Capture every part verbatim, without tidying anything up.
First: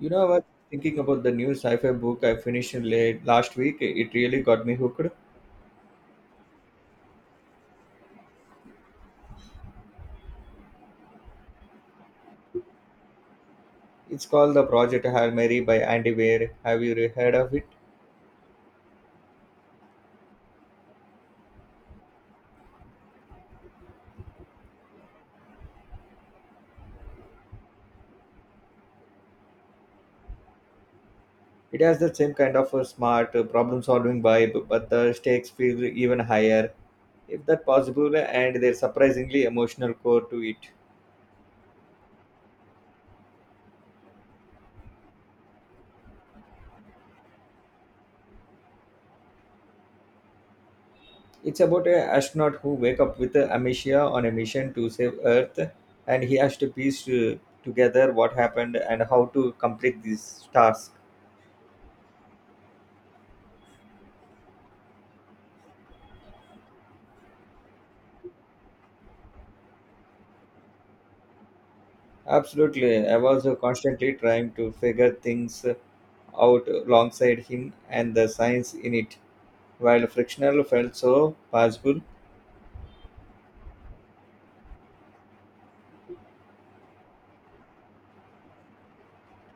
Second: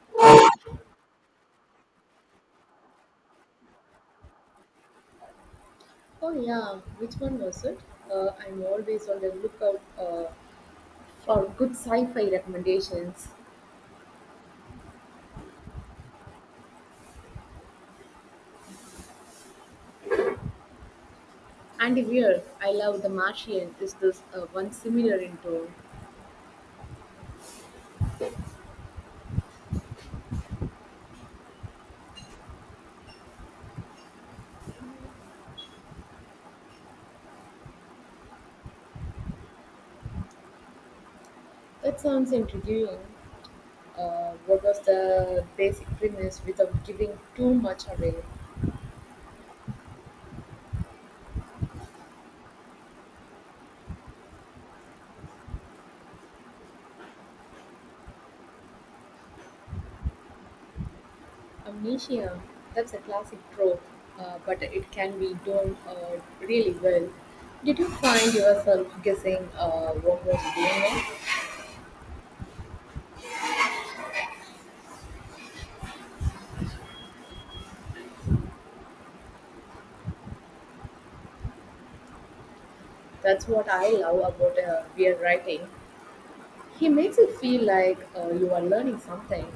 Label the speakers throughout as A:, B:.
A: You know, I was thinking about the new sci-fi book I finished late last week. It really got me hooked.
B: Oh yeah, which one was it? Uh, I'm always on the lookout uh, for good sci-fi recommendations.
A: It's called The Project Hail Mary by Andy Weir. Have you re- heard of it?
B: Andy Weir, I love The Martian. Is this uh, one similar in tone?
A: It has the same kind of a smart uh, problem-solving vibe, but the stakes feel even higher, if that possible, and there's surprisingly emotional core to it.
B: That sounds intriguing. Uh, what was the basic premise without giving too much away?
A: It's about an astronaut who wake up with uh, amnesia on a mission to save Earth, and he has to piece uh, together what happened and how to complete this task.
B: Amnesia. That's a classic trope, uh, but it can be done uh, really well. Did you find yourself guessing uh, what was going on?
A: Absolutely. I was uh, constantly trying to figure things out alongside him and the science in it. While frictional felt so possible,
B: That's what I love about uh, weird writing. He makes it feel like uh, you are learning something,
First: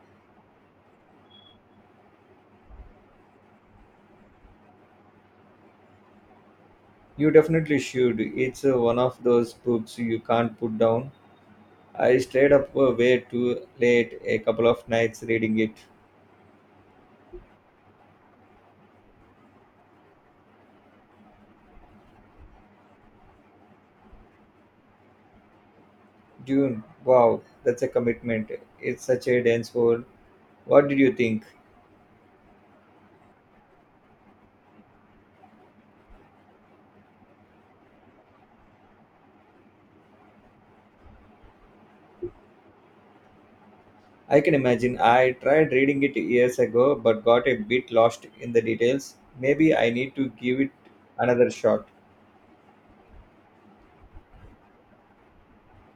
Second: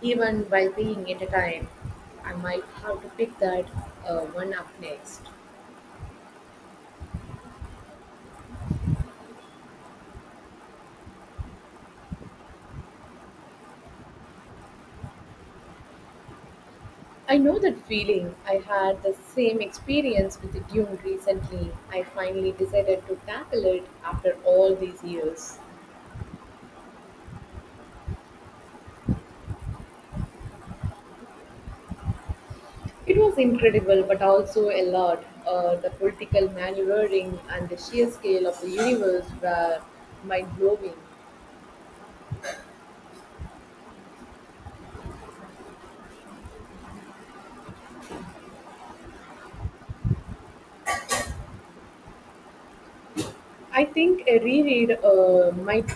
B: even while being entertained. I might have to pick that uh, one up next.
A: you definitely should. It's uh, one of those books you can't put down. I stayed up uh, way too late a couple of nights reading it.
B: I know that feeling. I had the same experience with Dune recently. I finally decided to tackle it after all these years.
A: Dune, wow, that's a commitment. It's such a dense world. What did you think?
B: It was incredible, but also a lot. Uh, the political maneuvering and the sheer scale of the universe were mind blowing.
A: I can imagine. I tried reading it years ago but got a bit lost in the details. Maybe I need to give it another shot.
B: I think a reread uh, might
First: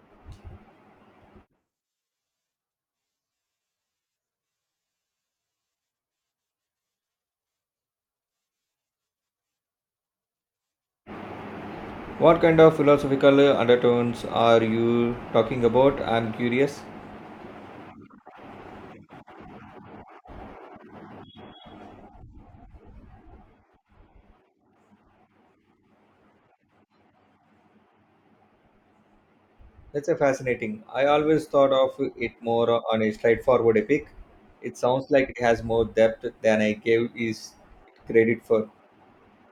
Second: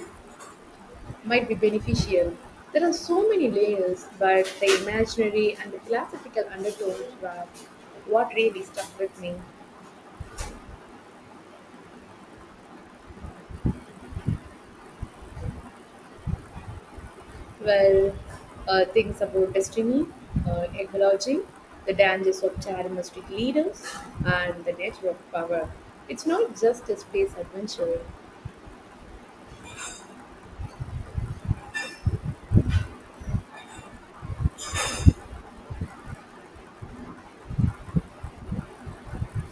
B: might be beneficial. There are so many layers, but the imaginary and the philosophical undertones were what really stuck with me.
A: What kind of philosophical undertones are you talking about? I'm curious.
B: Well, uh, things about destiny, uh, ecology, the dangers of charismatic leaders, and the nature of power. It's not just a space adventure.
A: That's a fascinating. I always thought of it more on a straightforward epic. It sounds like it has more depth than I gave is credit for.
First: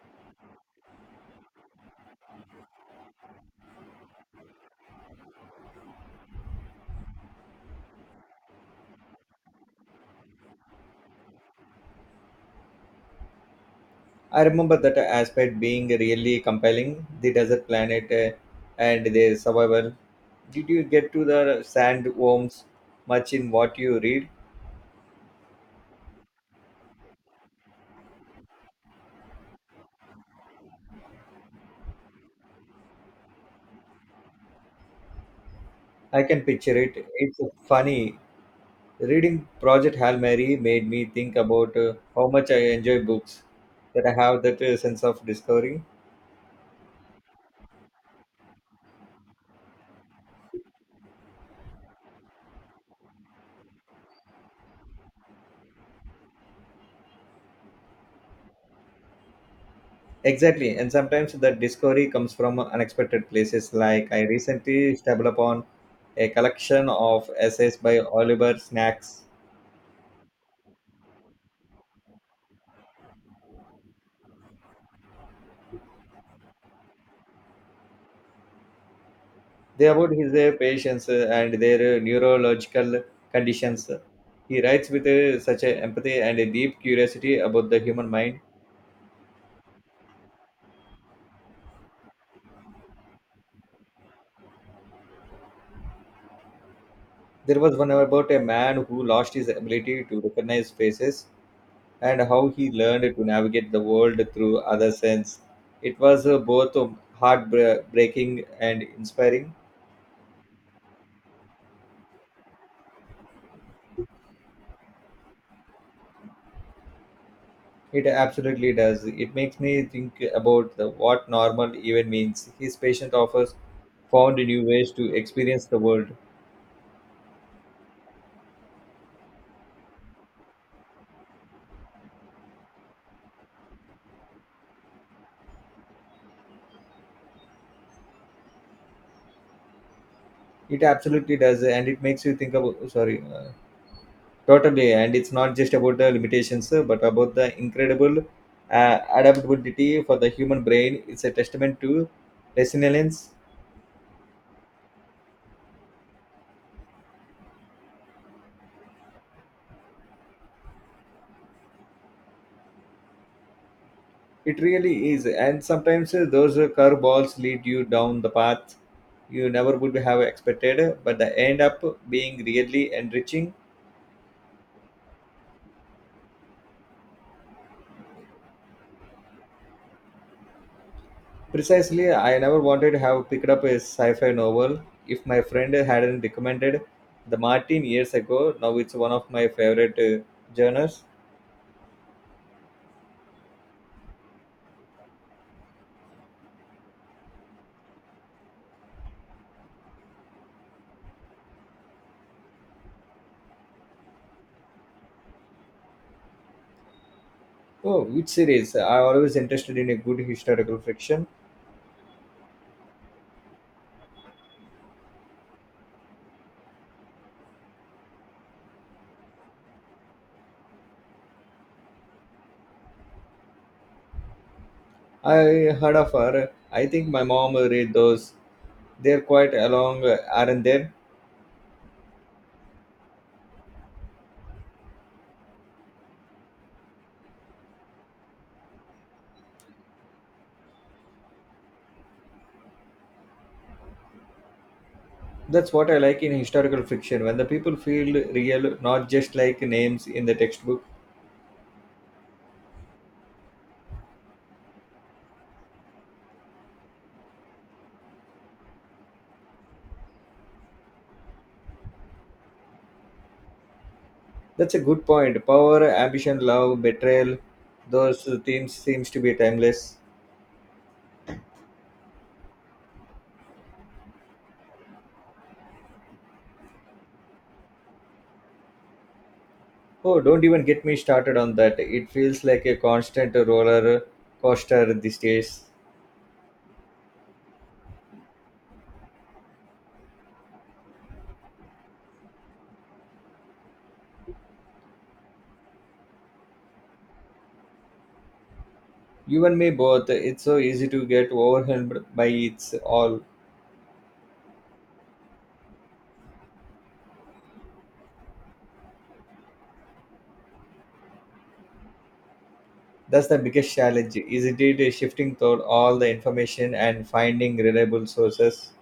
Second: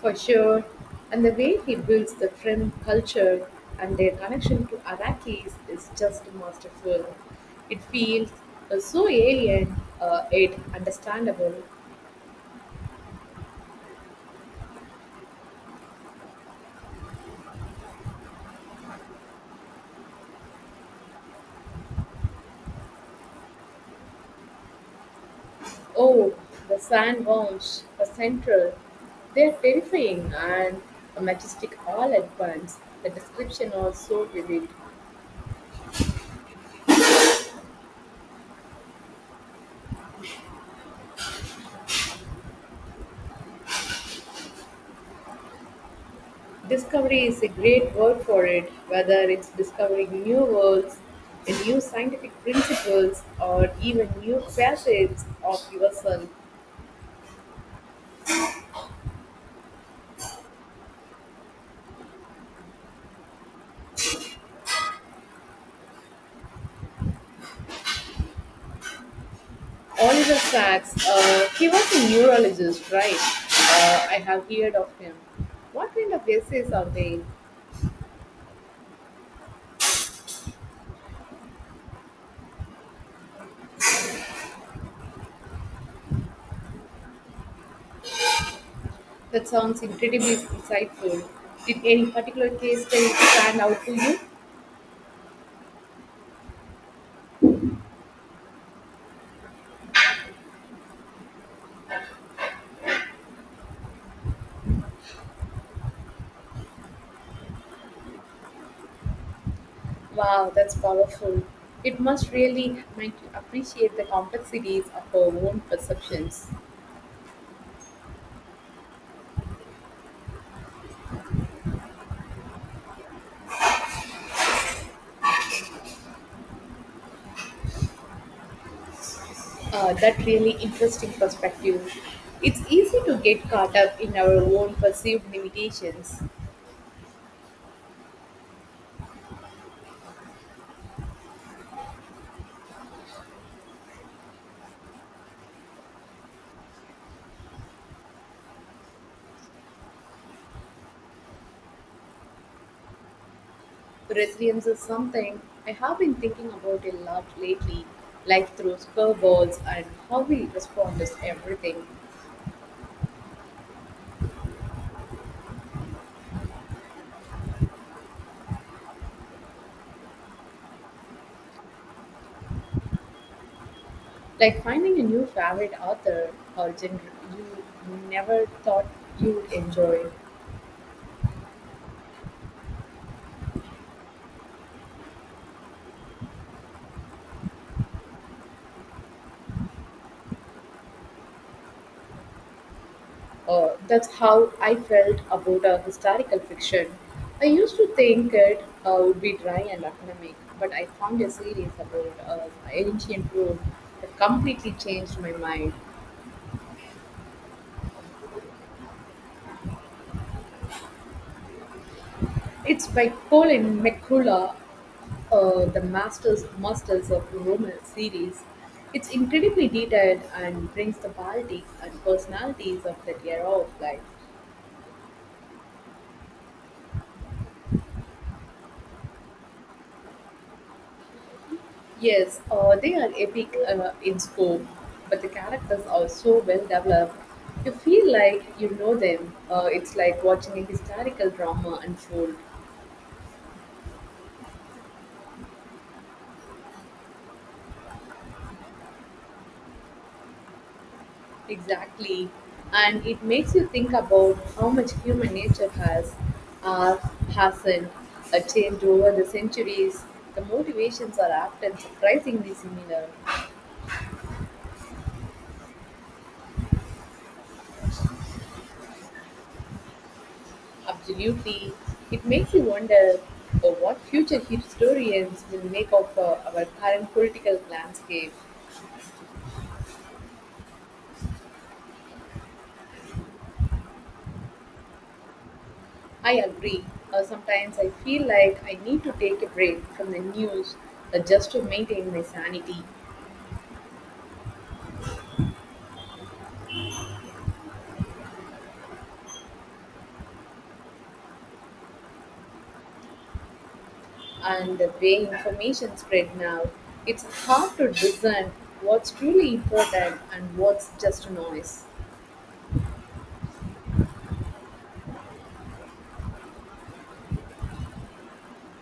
B: For sure. And the way he builds the Frim culture and their connection to Arakis is just masterful. It feels uh, so alien, uh, yet understandable.
A: I remember that aspect being really compelling. The desert planet uh, and their survival. Did you get to the sandworms much in what you read?
B: Oh, the sandworms, the central, they're terrifying and majestic all at once. The description are so vivid.
A: I can picture it. It's funny. Reading Project Hail Mary made me think about uh, how much I enjoy books that I have that uh, sense of discovery.
B: Discovery is a great word for it, whether it's discovering new worlds, new scientific principles, or even new facets of yourself.
A: Exactly, and sometimes that discovery comes from unexpected places. Like I recently stumbled upon a collection of essays by Oliver Snacks.
B: Oliver Sacks, uh, he was a neurologist, right? Uh, I have heard of him. What kind of essays are they?
A: They about his uh, patients uh, and their uh, neurological conditions. He writes with uh, such a empathy and a deep curiosity about the human mind.
B: That sounds incredibly insightful. Did any particular case study stand out to you?
A: There was one about a man who lost his ability to recognize faces and how he learned to navigate the world through other sense. It was uh, both um, heartbreaking and inspiring.
B: Wow, that's powerful. It must really make you appreciate the complexities of our own perceptions.
A: It absolutely does. It makes me think about the, what normal even means. His patient offers found new ways to experience the world.
B: Uh, that really interesting perspective. It's easy to get caught up in our own perceived limitations.
A: It absolutely does, and it makes you think about. Sorry, uh, totally, and it's not just about the limitations, uh, but about the incredible uh, adaptability for the human brain. It's a testament to resilience.
B: Resilience is something I have been thinking about a lot lately. Life throws curveballs and how we respond is everything.
A: It really is, and sometimes uh, those uh, curveballs lead you down the path you never would have expected, but they end up being really enriching.
B: Like finding a new favorite author or genre you never thought you'd enjoy.
A: Precisely, I never wanted to have picked up a sci fi novel. If my friend hadn't recommended The Martin years ago, now it's one of my favorite uh, genres.
B: Uh, that's how I felt about uh, historical fiction. I used to think it uh, would be dry and academic, but I found a series about uh, ancient Rome that completely changed my mind.
A: Oh, which series? I always interested in a good historical fiction.
B: It's by Colin McCullough, uh, the Masters Masters of Rome series. It's incredibly detailed and brings the politics and personalities of that era of life.
A: I heard of her. I think my mom read those. They're quite along, uh, aren't they?
B: Yes, uh, they are epic uh, in scope, but the characters are so well developed. You feel like you know them. Uh, it's like watching a historical drama unfold.
A: That's what I like in historical fiction, when the people feel real, not just like names in the textbook.
B: Exactly. And it makes you think about how much human nature has, uh, hasn't uh, changed over the centuries. The motivations are often surprisingly similar.
A: That's a good point. Power, ambition, love, betrayal, those themes seems to be timeless.
B: Absolutely. It makes you wonder uh, what future historians will make of uh, our current political landscape.
A: Oh, don't even get me started on that. It feels like a constant roller coaster these days.
B: I agree. Uh, sometimes I feel like I need to take a break from the news uh, just to maintain my sanity.
A: You and me both, it's so easy to get overwhelmed by it's all.
B: And the way information spread now, it's hard to discern what's truly important and what's just noise.
A: That's the biggest challenge, isn't it? Shifting through all the information and finding reliable sources.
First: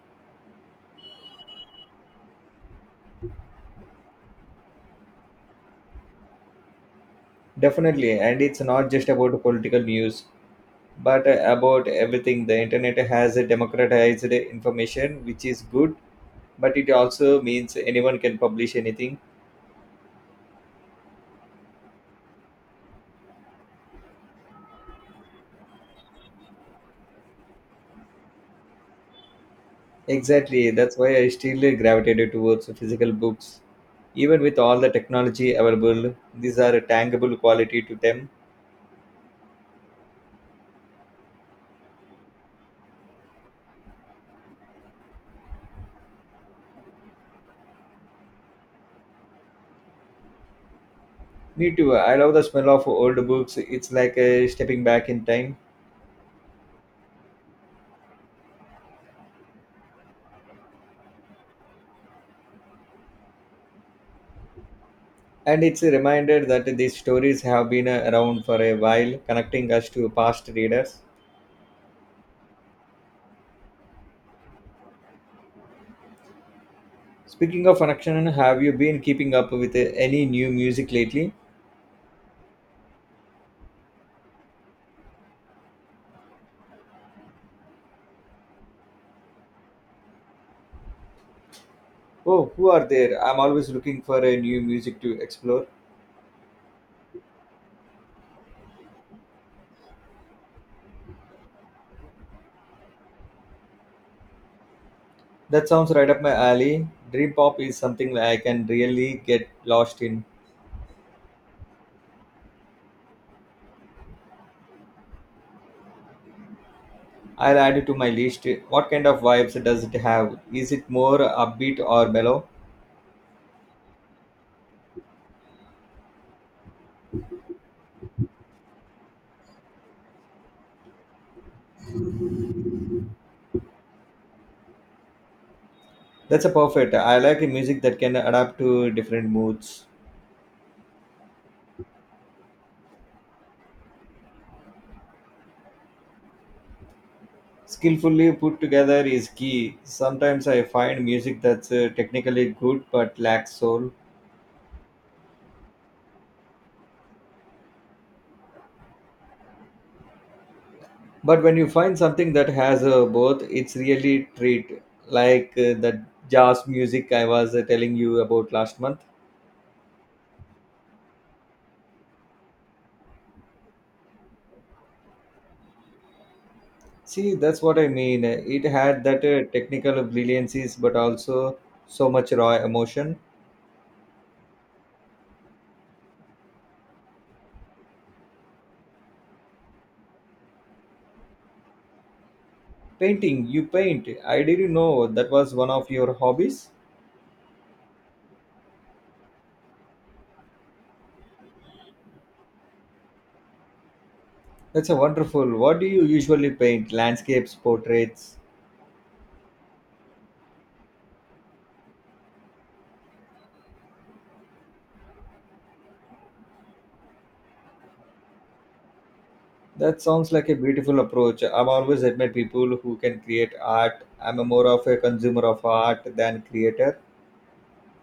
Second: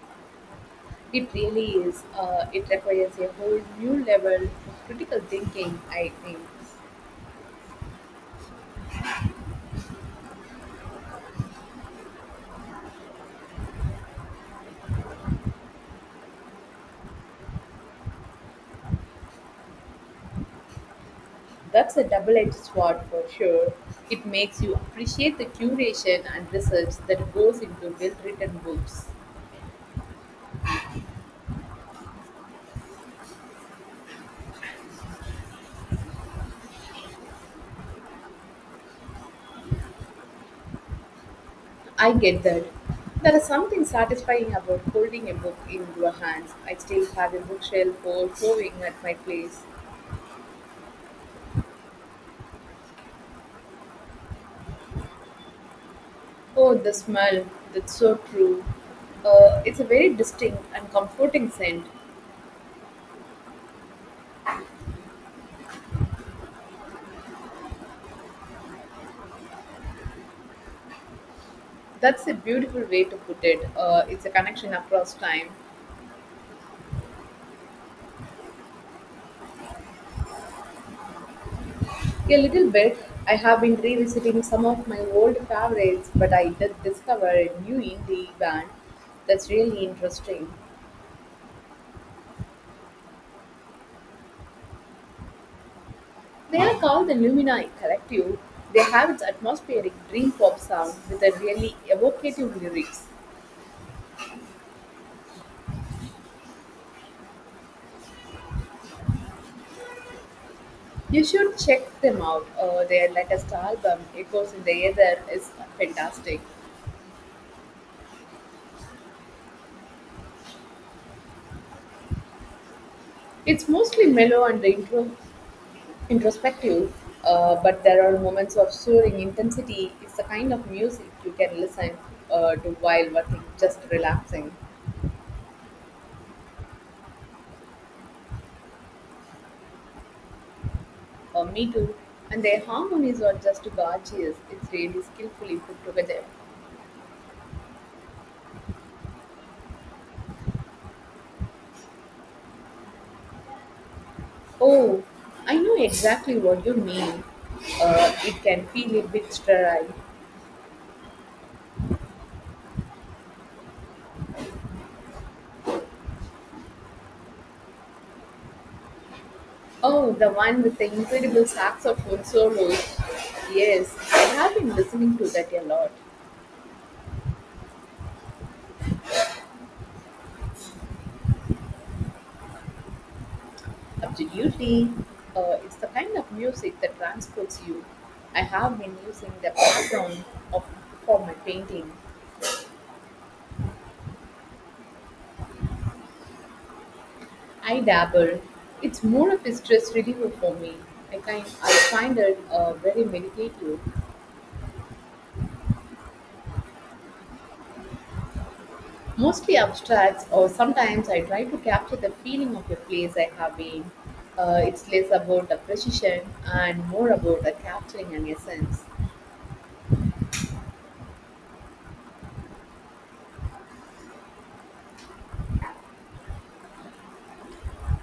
B: It really is. Uh, it requires a whole new level of critical thinking, I think.
A: Definitely, and it's not just about political news, but about everything. The internet has democratized information, which is good but it also means anyone can publish anything.
B: That's a double-edged sword for sure. It makes you appreciate the curation and research that goes into well-written books.
A: Exactly, that's why I still gravitated towards physical books. Even with all the technology available, these are a tangible quality to them.
B: I get that. There is something satisfying about holding a book in your hands. I still have a bookshelf full, overflowing at my place.
A: Me too, I love the smell of old books. It's like uh, stepping back in time.
B: Oh, the smell. That's so true. Uh, it's a very distinct and comforting scent.
A: And it's a reminder that these stories have been uh, around for a while, connecting us to past readers.
B: That's a beautiful way to put it. Uh, it's a connection across time.
A: Speaking of connection, have you been keeping up with uh, any new music lately?
B: A little bit. I have been revisiting some of my old favorites, but I did discover a new indie band that's really interesting.
A: Oh, who are there? I'm always looking for a new music to explore.
B: They are called the Lumina Collective. They have its atmospheric dream pop sound with a really evocative lyrics.
A: That sounds right up my alley. Dream pop is something I can really get lost in.
B: You should check them out. Uh, their latest album, Echoes in the Aether, is fantastic.
A: I'll add it to my list. What kind of vibes does it have? Is it more upbeat or mellow?
B: It's mostly mellow and intro- introspective, uh, but there are moments of soaring intensity. It's the kind of music you can listen uh, to while working, just relaxing.
A: That's a perfect. I like a music that can adapt to different moods.
B: Uh, me too. And their harmonies are just gorgeous. It's really skillfully put together.
A: Skillfully put together is key. Sometimes I find music that's uh, technically good but lacks soul.
B: Oh, I know exactly what you mean. Uh, it can feel a bit sterile.
A: But when you find something that has uh, both, it's really treat. Like uh, the jazz music I was uh, telling you about last month.
B: Oh, the one with the incredible saxophone solos. Yes, I have been listening to that a lot.
A: See, that's what I mean. It had that uh, technical brilliances, but also so much raw emotion.
B: Absolutely. Uh, it's the kind of music that transports you. I have been using the background of, for my painting.
A: Painting, you paint. I didn't know that was one of your hobbies.
B: I dabble. It's more of a stress reliever for me. I, kind, I find it uh, very meditative,
A: That's a wonderful. What do you usually paint? Landscapes, portraits.
B: mostly abstracts, or sometimes I try to capture the feeling of a place I have been. Uh, it's less about the precision and more about the capturing an essence.
A: That sounds like a beautiful approach. I've always admired people who can create art. I'm a more of a consumer of art than creator.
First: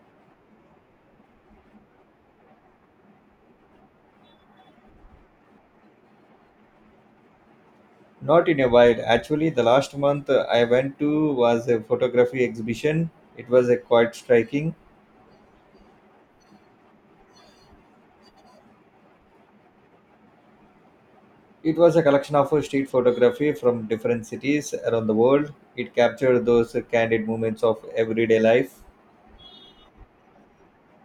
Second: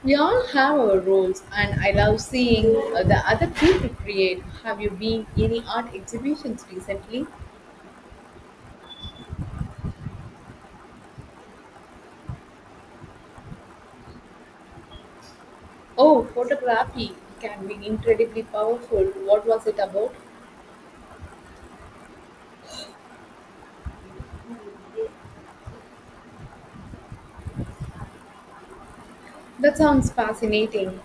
B: We all have our roles, and I love seeing uh, the other people create. Have you been any art exhibitions recently?
A: Not in a while. Actually, the last month uh, I went to was a photography exhibition. It was a quite striking.
B: Oh, photography can be incredibly powerful. What was it about?
A: It was a collection of street photography from different cities around the world. It captured those candid moments of everyday life.
B: That sounds fascinating.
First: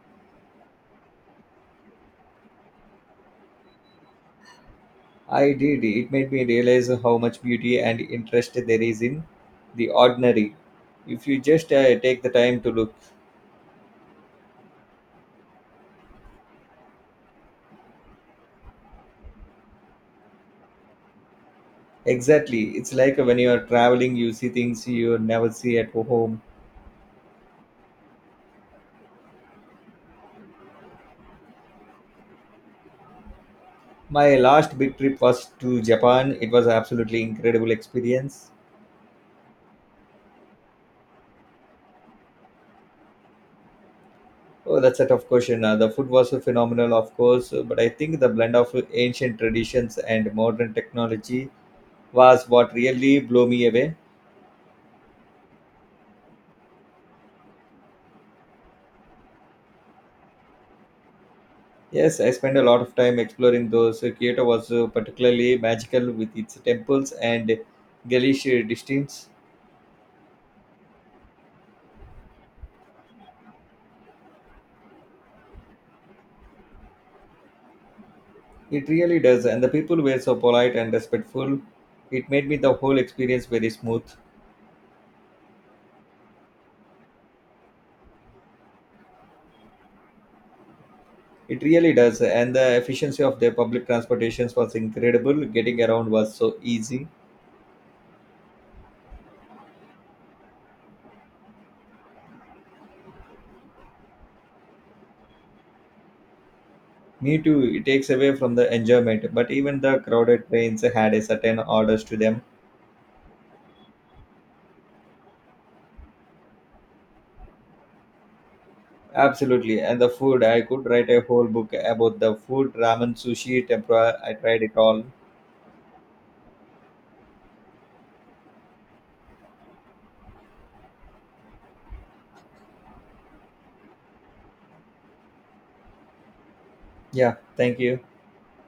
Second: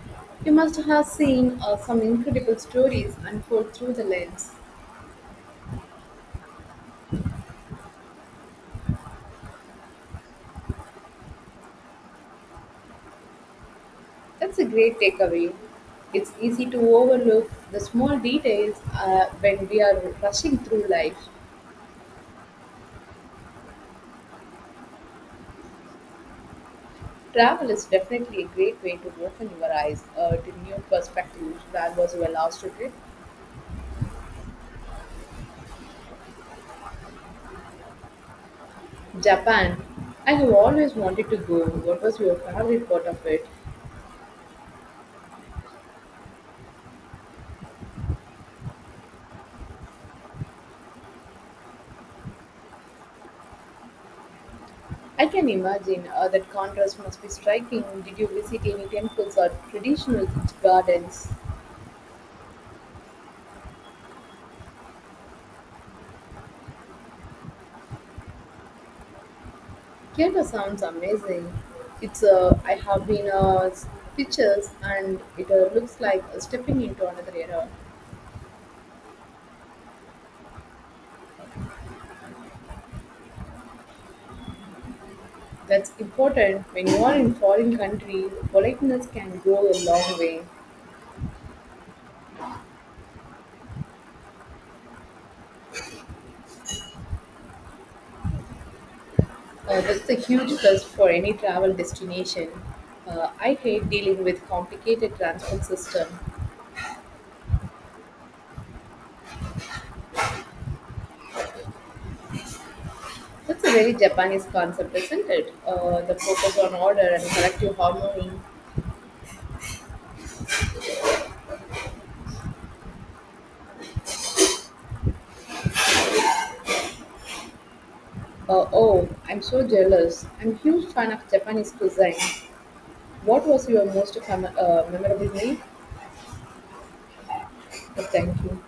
B: You must have seen uh, some incredible stories unfold through the lens.
A: I did. It made me realize how much beauty and interest there is in the ordinary. If you just uh, take the time to look.
B: That's a great takeaway. It's easy to overlook the small details uh, when we are rushing through life.
A: Exactly. It's like when you are traveling, you see things you never see at home.
B: Travel is definitely a great way to open your eyes uh, to new perspectives. Where was your last trip?
A: My last big trip was to Japan. It was absolutely incredible experience.
B: Japan. I have always wanted to go. What was your favorite part of it?
A: Oh, that's a tough question. Uh, the food was so phenomenal, of course, but I think the blend of ancient traditions and modern technology was what really blew me away.
B: I can imagine uh, that contrast must be striking. Did you visit any temples or traditional gardens?
A: Yes, I spent a lot of time exploring those. Uh, Kyoto was uh, particularly magical with its temples and Galish distance.
B: Kyoto sounds amazing. It's uh, I have been uh, pictures and it uh, looks like uh, stepping into another era.
A: It really does, and the people were so polite and respectful. It made me the whole experience very smooth.
B: That's important. When you are in foreign country, politeness can go a long way.
A: It really does, and the efficiency of their public transportations was incredible. Getting around was so easy.
B: Uh, that's a huge plus for any travel destination. Uh, I hate dealing with complicated transport system.
A: Me too, it takes away from the enjoyment, but even the crowded trains had a certain orders to them.
B: That's a very Japanese concept, isn't it? Uh, the focus on order and collective harmony.
A: Absolutely, and the food, I could write a whole book about the food, ramen, sushi, tempura, I tried it all.
B: Uh, oh, I'm so jealous. I'm huge fan of Japanese cuisine. What was your most com- uh, memorable meal?
A: Yeah, thank you.
B: Uh, thank you.